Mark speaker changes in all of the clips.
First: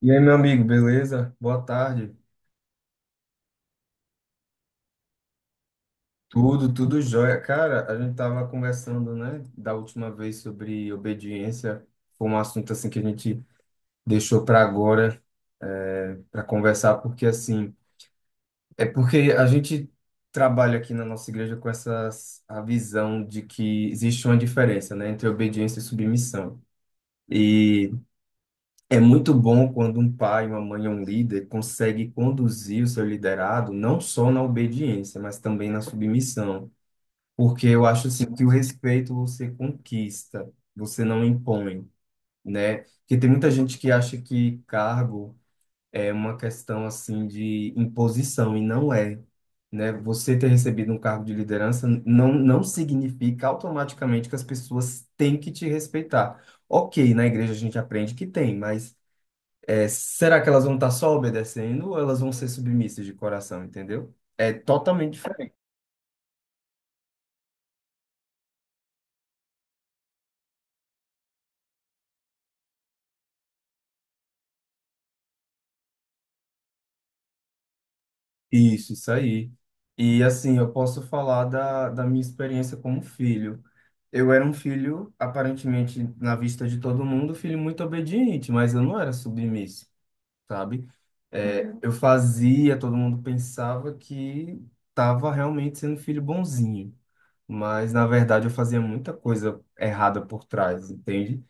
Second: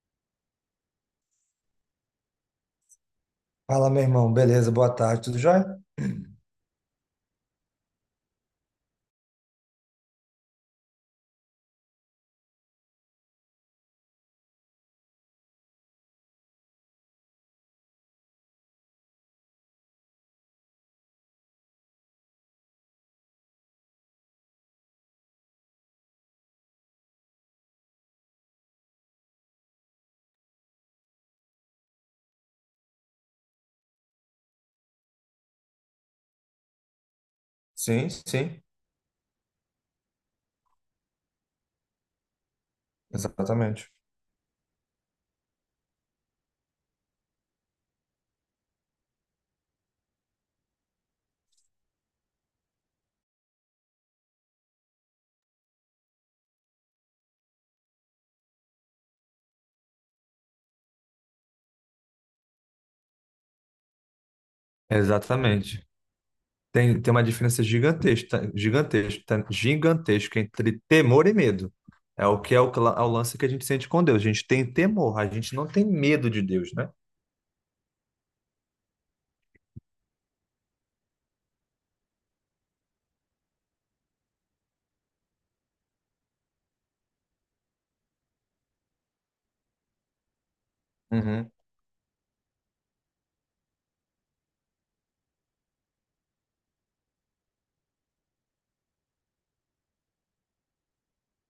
Speaker 1: E aí, meu amigo, beleza? Boa tarde.
Speaker 2: Fala, meu irmão. Beleza, boa tarde, tudo jóia?
Speaker 1: Tudo jóia. Cara, a gente tava conversando, né, da última vez sobre obediência. Foi um assunto assim que a gente deixou para agora, para conversar, porque assim, é porque a gente trabalha aqui na nossa igreja com essa a visão de que existe uma diferença, né, entre obediência e submissão. E é muito bom quando um pai, uma mãe ou um líder consegue conduzir o seu liderado não só na obediência, mas também na submissão. Porque eu acho
Speaker 2: Sim,
Speaker 1: assim que o
Speaker 2: sim,
Speaker 1: respeito você conquista, você não impõe, né? Porque tem muita gente que
Speaker 2: exatamente.
Speaker 1: acha que cargo é uma questão assim de imposição e não é, né? Você ter recebido um cargo de liderança não significa automaticamente que as pessoas têm que te respeitar. Ok, na igreja a gente aprende que tem, mas é, será que elas vão estar só obedecendo ou elas vão ser submissas de coração, entendeu? É totalmente
Speaker 2: Exatamente. Tem, tem uma diferença gigantesca, gigantesca, gigantesca entre temor e medo. É o que é o, é o lance que a gente sente com Deus. A gente tem temor, a gente não tem medo de Deus, né?
Speaker 1: Isso, isso aí. E assim, eu posso falar da minha experiência como filho. Eu era um filho, aparentemente, na vista de todo mundo, filho muito obediente, mas eu não era submisso, sabe?
Speaker 2: Uhum,
Speaker 1: É, Uhum. Eu fazia, todo mundo pensava que estava realmente sendo filho bonzinho, mas na verdade eu fazia muita coisa errada por trás, entende?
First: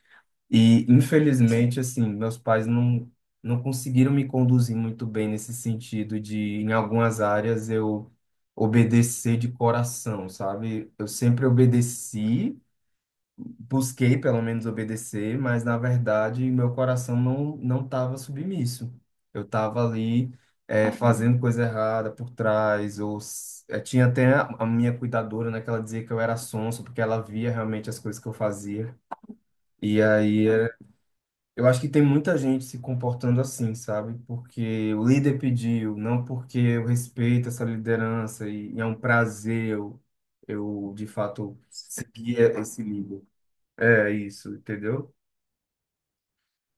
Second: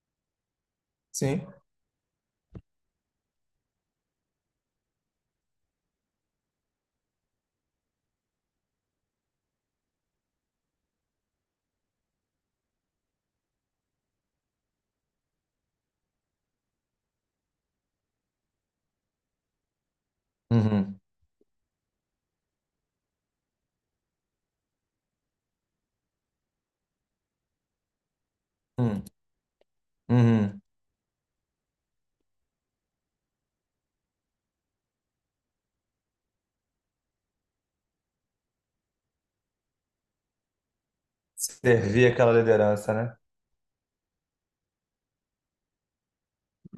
Speaker 1: E,
Speaker 2: sim.
Speaker 1: infelizmente, assim, meus pais não, não conseguiram me conduzir muito bem nesse sentido de, em algumas áreas, eu obedecer de coração, sabe? Eu sempre obedeci, busquei pelo menos obedecer, mas, na verdade, meu coração não estava submisso. Eu estava ali,
Speaker 2: Uhum,
Speaker 1: fazendo coisa errada por trás, ou tinha até a minha cuidadora, né, que ela dizia que eu era sonso, porque ela via realmente as coisas que eu fazia.
Speaker 2: uhum,
Speaker 1: E aí
Speaker 2: uhum.
Speaker 1: eu acho que tem muita gente se comportando assim, sabe? Porque o líder pediu, não porque eu respeito essa liderança e é um prazer eu, de fato,
Speaker 2: Servir aquela
Speaker 1: seguir esse
Speaker 2: liderança.
Speaker 1: líder. É isso, entendeu?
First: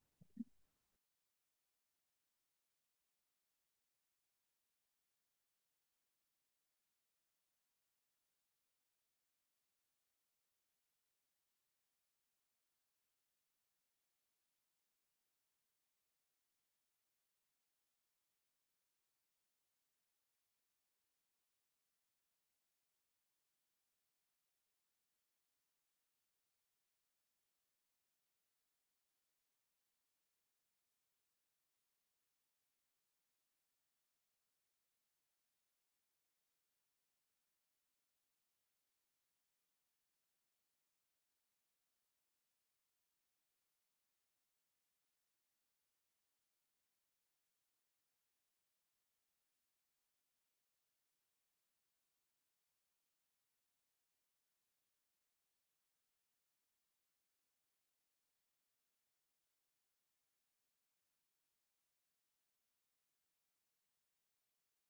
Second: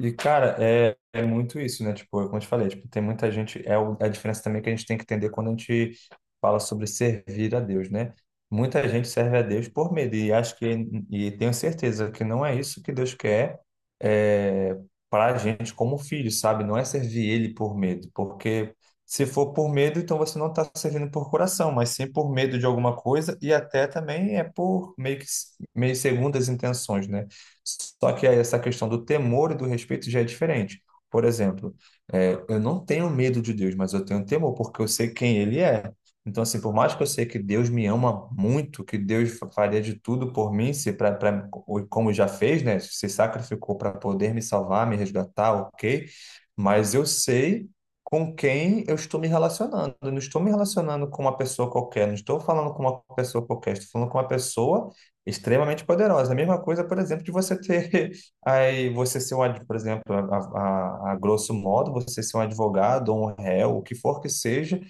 Speaker 2: E, cara, é, é muito isso, né? Tipo, como eu te falei, tipo, tem muita gente. É a diferença também que a gente tem que entender quando a gente fala sobre servir a Deus, né? Muita gente serve a Deus por medo, e acho que, e tenho certeza que não é isso que Deus quer é, para a gente como filho, sabe? Não é servir Ele por medo, porque se for por medo, então você não está servindo por coração, mas sim por medo de alguma coisa, e até também é por meio que meio segundas intenções, né? Só que aí essa questão do temor e do respeito já é diferente. Por exemplo, eu não tenho medo de Deus, mas eu tenho temor porque eu sei quem Ele é. Então, assim, por mais que eu sei que Deus me ama muito, que Deus faria de tudo por mim, se como já fez, né? Se sacrificou para poder me salvar, me resgatar, ok? Mas eu sei com quem eu estou me relacionando. Eu não estou me relacionando com uma pessoa qualquer, não estou falando com uma pessoa qualquer, estou falando com uma pessoa extremamente poderosa. A mesma coisa, por exemplo, de você ter aí você ser um, por exemplo, a grosso modo, você ser um advogado ou um réu, o que for que seja,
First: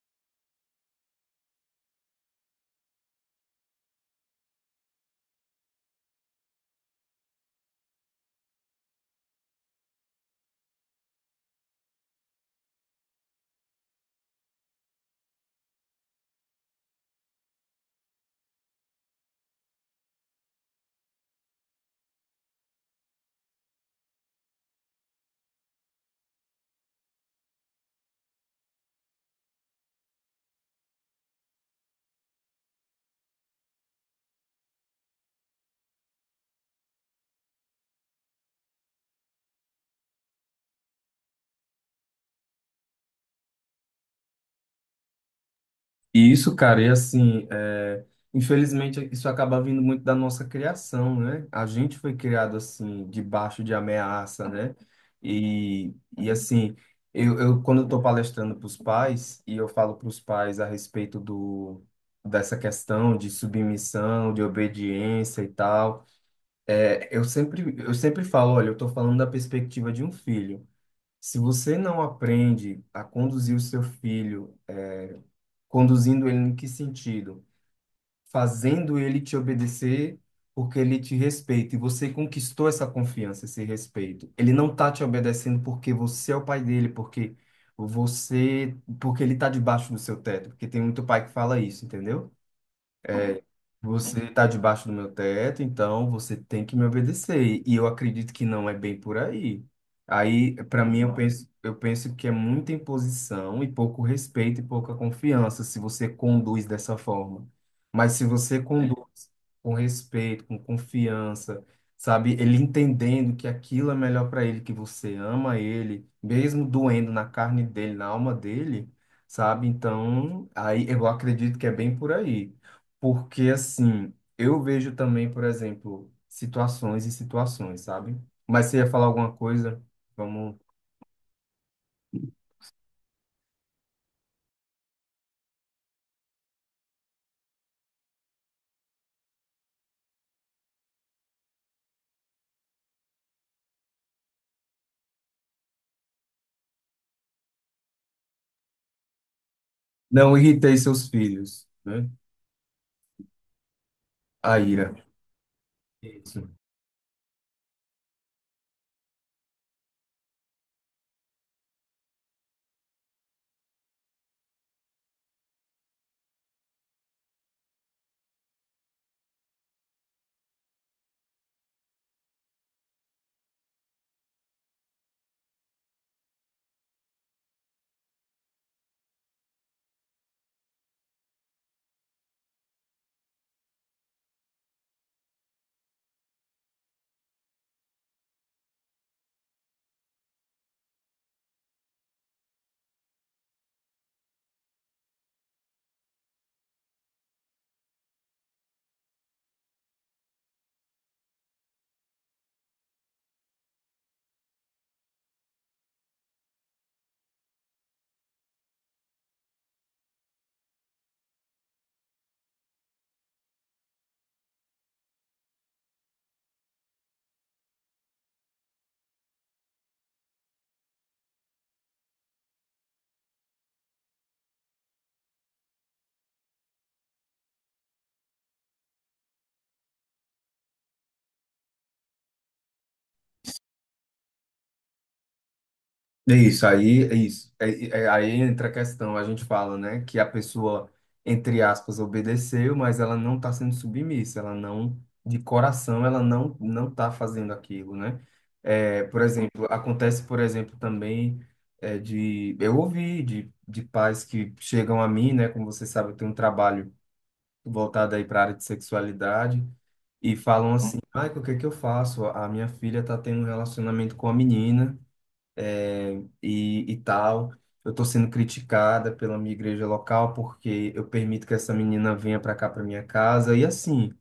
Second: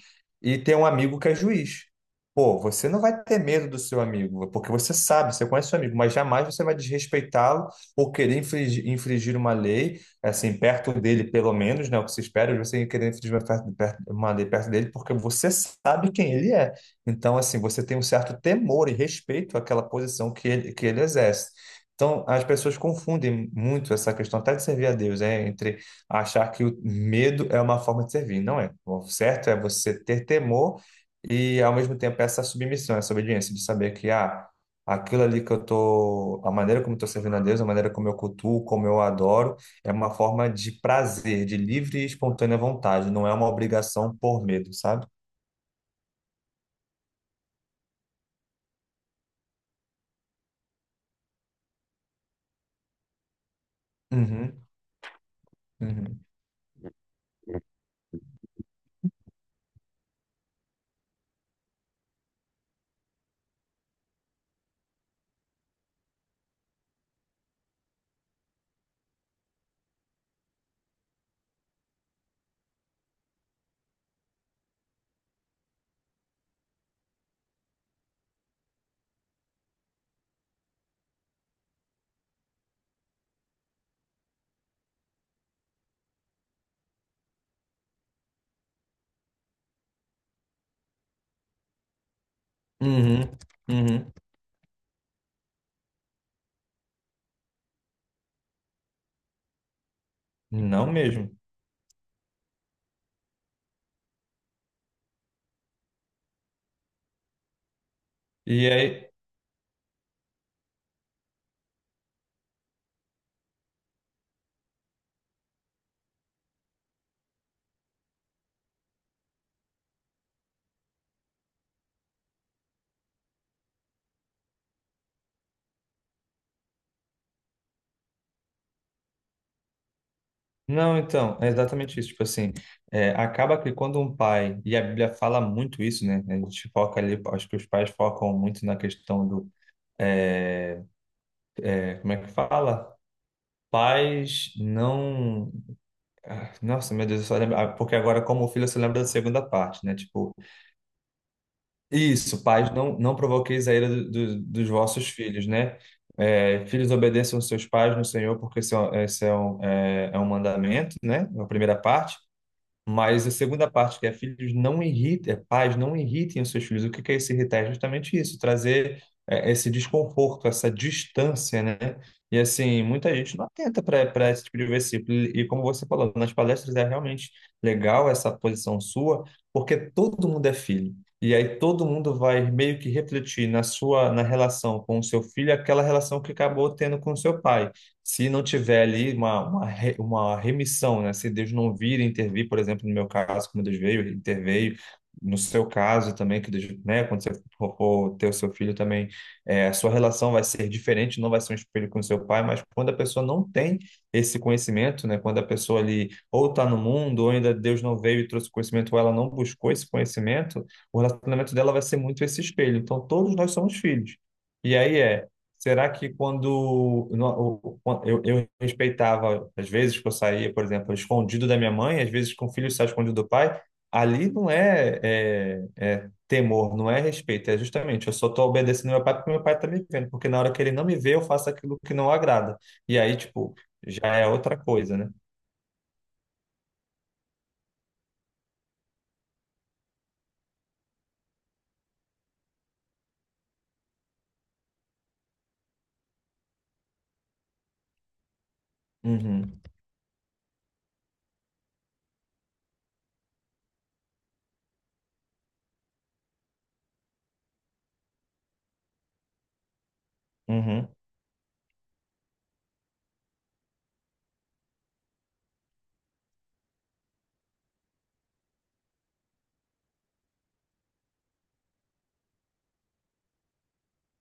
Speaker 2: e ter um amigo que é juiz. Pô, você não vai ter medo do seu amigo, porque você sabe, você conhece seu amigo, mas jamais você vai desrespeitá-lo ou querer infringir uma lei, assim, perto dele, pelo menos, né? O que se espera é de você querer infringir uma, uma lei perto dele, porque você sabe quem ele é. Então, assim, você tem um certo temor e respeito àquela posição que ele exerce. Então, as pessoas confundem muito essa questão até de servir a Deus, entre achar que o medo é uma forma de servir. Não é. O certo é você ter temor e, ao mesmo tempo, essa submissão, essa obediência, de saber que, ah, aquilo ali que eu tô, a maneira como eu tô servindo a Deus, a maneira como eu cultuo, como eu adoro, é uma forma de prazer, de livre e espontânea vontade, não é uma obrigação por medo, sabe?
Speaker 1: E isso, cara, e assim, é, infelizmente isso acaba vindo muito da nossa criação, né? A gente foi criado assim, debaixo de ameaça,
Speaker 2: Uhum,
Speaker 1: né?
Speaker 2: uhum.
Speaker 1: E assim, eu quando eu estou palestrando para os pais, e eu falo para os pais a respeito do, dessa questão de submissão, de obediência e tal, é, eu sempre falo, olha, eu estou falando da perspectiva de um filho. Se você não aprende a conduzir o seu filho, conduzindo ele em que sentido? Fazendo ele te obedecer porque ele te respeita e você conquistou essa confiança, esse respeito. Ele não tá te obedecendo porque você é o pai dele, porque você, porque ele tá debaixo do seu teto, porque tem muito pai que fala isso, entendeu?
Speaker 2: Uhum,
Speaker 1: É,
Speaker 2: uhum.
Speaker 1: você está debaixo do meu teto, então você tem que me obedecer. E eu acredito que não é bem por aí. Aí, para
Speaker 2: Não
Speaker 1: mim,
Speaker 2: mesmo.
Speaker 1: eu penso que é muita imposição e pouco respeito e pouca confiança se você conduz dessa forma. Mas se você É.
Speaker 2: E aí,
Speaker 1: conduz com respeito, com confiança, sabe, ele entendendo que aquilo é melhor para ele, que você ama ele, mesmo doendo na carne dele, na alma dele, sabe? Então, aí eu acredito que é bem por aí. Porque, assim, eu vejo também, por exemplo, situações e situações, sabe? Mas você ia falar alguma coisa? Vamos.
Speaker 2: não, então, é exatamente isso. Tipo assim, acaba que quando um pai, e a Bíblia fala muito isso, né? A gente foca ali, acho que os pais focam muito na questão do, como é que fala? Pais não. Ah, nossa, meu Deus, eu só lembro. Ah, porque agora, como filho, você lembra da segunda parte, né? Tipo,
Speaker 1: Não irritei seus filhos, né?
Speaker 2: isso, pais, não, não provoqueis a ira
Speaker 1: A
Speaker 2: dos
Speaker 1: ira.
Speaker 2: vossos filhos, né?
Speaker 1: Isso.
Speaker 2: É, filhos, obedeçam aos seus pais no Senhor, porque esse é um mandamento, né? É a primeira parte. Mas a segunda parte, que é filhos não irritem, é, pais não irritem os seus filhos. O que que é esse irritar? É justamente isso, trazer esse desconforto, essa distância, né? E assim, muita gente não atenta para esse tipo de versículo. E como você falou, nas palestras é realmente legal essa posição sua, porque todo mundo é filho. E aí todo mundo vai meio que refletir na sua na relação com o seu filho aquela relação que acabou tendo com o seu pai se não tiver ali uma, uma remissão, né? Se Deus não vir e intervir, por exemplo, no meu caso, como Deus veio, interveio, no seu caso também, que Deus, né? Quando você for ter o seu filho também, a sua relação vai ser diferente, não vai ser um espelho com o seu pai, mas quando a pessoa não tem esse conhecimento, né? Quando a pessoa ali ou está no mundo, ou ainda Deus não veio e trouxe conhecimento, ou ela não buscou esse conhecimento, o relacionamento dela vai ser muito esse espelho. Então, todos nós somos filhos. E aí é. Será que quando eu respeitava, às vezes que eu saía, por exemplo, escondido da minha mãe, às vezes que um filho sai escondido do pai, ali não é, é, é temor, não é respeito, é justamente eu só estou obedecendo meu pai porque meu pai está me vendo, porque na hora que ele não me vê, eu faço aquilo que não agrada. E aí, tipo, já é outra coisa, né?
Speaker 1: É isso, aí é isso. Aí entra a questão, a gente fala, né, que a pessoa, entre aspas, obedeceu, mas ela não está sendo submissa, ela não, de coração, ela não está fazendo aquilo, né? É, por
Speaker 2: Uhum,
Speaker 1: exemplo, acontece, por exemplo, também é, de eu ouvi de pais que chegam a mim, né, como você sabe, eu tenho um trabalho voltado aí para a área de sexualidade e falam
Speaker 2: uhum,
Speaker 1: assim, ai, o que que eu faço? A minha filha está tendo um relacionamento com a menina e tal. Eu tô sendo criticada pela minha igreja local porque eu permito que essa menina venha para cá, para minha casa. E assim.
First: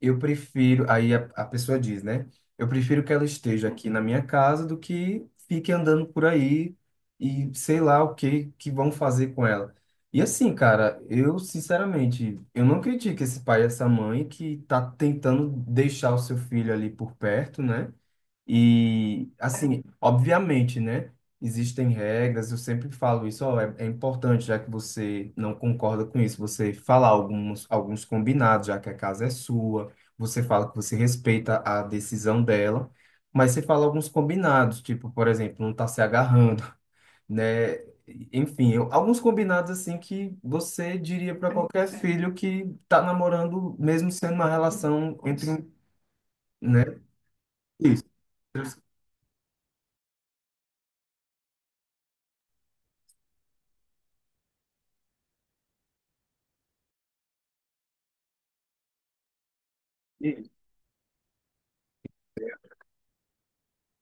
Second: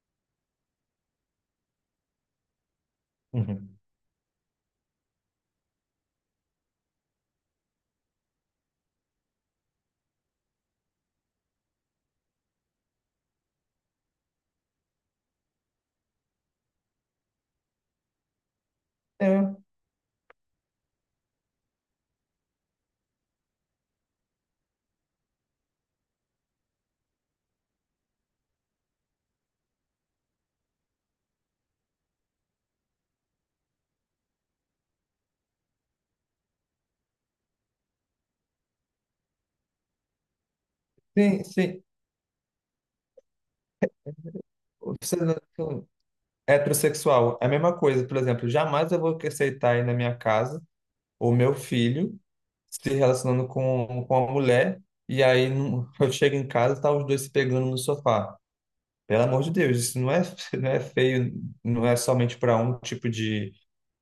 Speaker 1: Eu prefiro, aí a pessoa diz, né? Eu prefiro que ela esteja
Speaker 2: uhum.
Speaker 1: aqui na minha casa do que fique andando por aí e sei lá o que que vão fazer com ela. E assim, cara, eu sinceramente, eu não critico esse pai e essa mãe que tá tentando deixar o seu filho ali por perto, né? E
Speaker 2: É,
Speaker 1: assim, obviamente, né? Existem regras, eu sempre falo isso, ó, é importante, já que você não concorda com isso, você falar alguns combinados, já que a casa é sua você fala que você respeita a decisão dela, mas você fala alguns combinados, tipo, por exemplo, não tá se agarrando, né? Enfim, eu- alguns combinados assim que você diria
Speaker 2: sim,
Speaker 1: para
Speaker 2: sim.
Speaker 1: qualquer filho que tá namorando, mesmo sendo uma
Speaker 2: Você...
Speaker 1: relação entre, um- né?
Speaker 2: Heterossexual, é a mesma
Speaker 1: Isso.
Speaker 2: coisa. Por exemplo, jamais eu vou aceitar ir na minha casa o meu filho se relacionando com a mulher, e aí eu chego em casa e tá os dois se pegando no sofá. Pelo amor de Deus, isso não é, não é feio, não é somente para um tipo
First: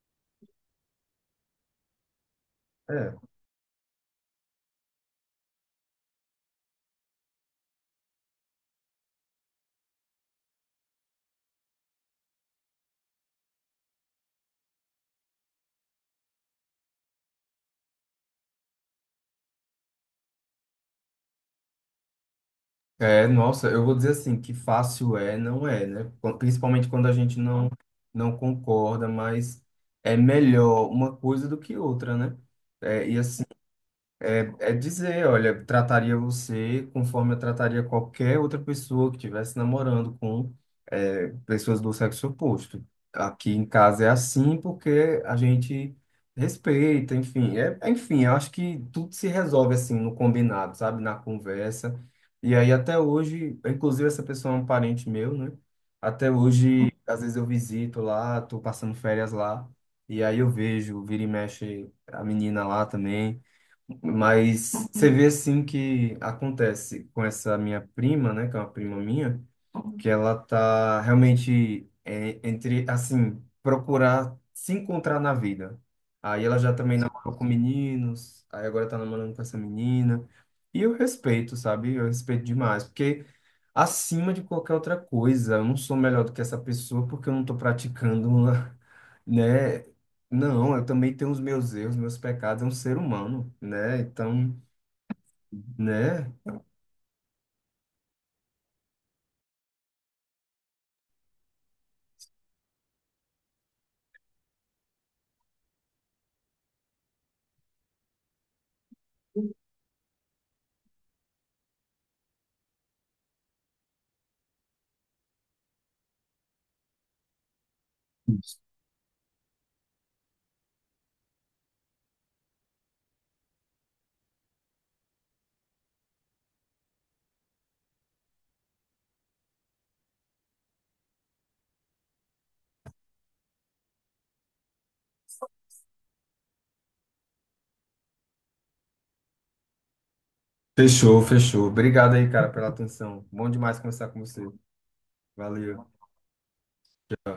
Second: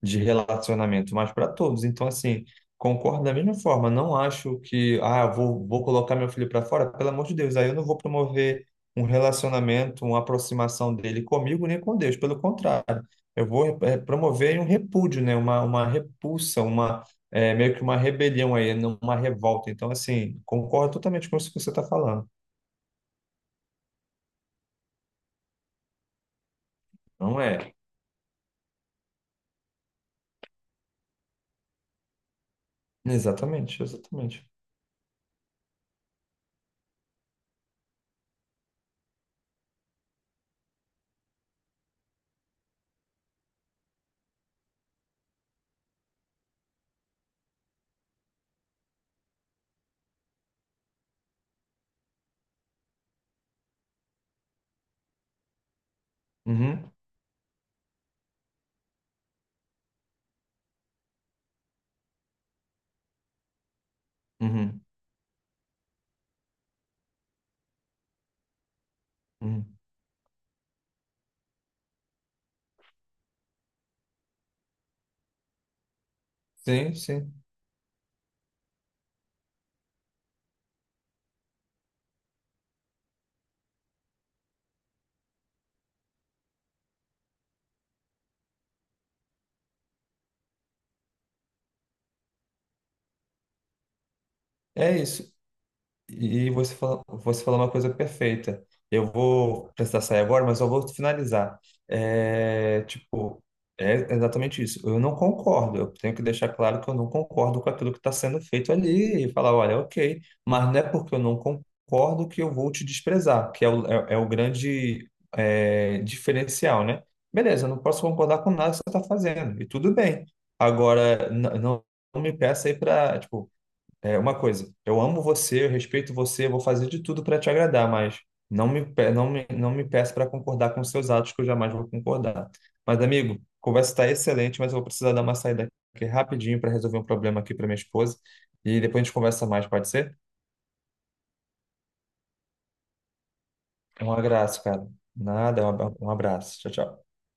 Speaker 2: de relacionamento, mas para todos. Então, assim,
Speaker 1: É.
Speaker 2: concordo da mesma forma. Não acho que, ah, eu vou colocar meu filho para fora, pelo amor de Deus, aí eu não vou promover um relacionamento, uma aproximação dele comigo nem com Deus. Pelo contrário, eu vou promover um repúdio, né? Uma repulsa, uma, meio que uma rebelião aí, uma revolta. Então, assim, concordo totalmente com isso que você está falando.
Speaker 1: É, nossa, eu vou dizer assim, que fácil é, não é, né? Quan- Principalmente quando a gente
Speaker 2: Não
Speaker 1: não
Speaker 2: é?
Speaker 1: não concorda, mas é melhor uma coisa do que outra, né? É, e assim,
Speaker 2: Exatamente,
Speaker 1: É,
Speaker 2: exatamente.
Speaker 1: é dizer, olha, trataria você conforme eu trataria qualquer outra pessoa que estivesse namorando com é, pessoas do sexo oposto. Aqui em casa é assim porque a gente respeita, enfim. É, enfim, eu acho que tudo se resolve assim no combinado, sabe? Na conversa. E aí até hoje, inclusive essa pessoa é um parente meu, né? Até hoje,
Speaker 2: Uhum,
Speaker 1: às vezes eu visito lá, tô passando férias lá. E aí eu vejo, vira e mexe a menina lá também. Mas
Speaker 2: uhum,
Speaker 1: você vê assim que acontece com essa minha prima, né, que é uma prima minha,
Speaker 2: uhum.
Speaker 1: que ela tá realmente é, entre assim, procurar se encontrar na vida. Aí ela já
Speaker 2: Sim,
Speaker 1: também namorou
Speaker 2: sim.
Speaker 1: com meninos, aí agora tá namorando com essa menina. E eu respeito, sabe? Eu respeito demais, porque acima de qualquer outra coisa. Eu não sou melhor do que essa pessoa porque eu não estou praticando, né? Não, eu também tenho os meus erros, meus pecados, é um ser humano, né? Então,
Speaker 2: É isso.
Speaker 1: né?
Speaker 2: E você falou uma coisa perfeita. Eu vou precisar sair agora, mas eu vou finalizar. É, tipo, é exatamente isso. Eu não concordo. Eu tenho que deixar claro que eu não concordo com aquilo que está sendo feito ali e falar, olha, ok, mas não é porque eu não concordo que eu vou te desprezar, que é o, é o grande diferencial, né? Beleza, eu não posso concordar com nada que você está fazendo, e tudo bem. Agora, não não me peça aí para, é uma coisa, eu amo você, eu respeito você, eu vou fazer de tudo para te agradar, mas não me peça para concordar com seus atos, que eu jamais vou concordar. Mas, amigo, a conversa está excelente, mas eu vou precisar dar uma saída aqui rapidinho para resolver um problema aqui para minha esposa. E depois a gente conversa mais, pode ser?
Speaker 1: Fechou, fechou. Obrigado aí, cara, pela atenção. Bom demais conversar
Speaker 2: Um
Speaker 1: com você.
Speaker 2: abraço, cara. Nada, um
Speaker 1: Valeu.
Speaker 2: um abraço. Tchau, tchau.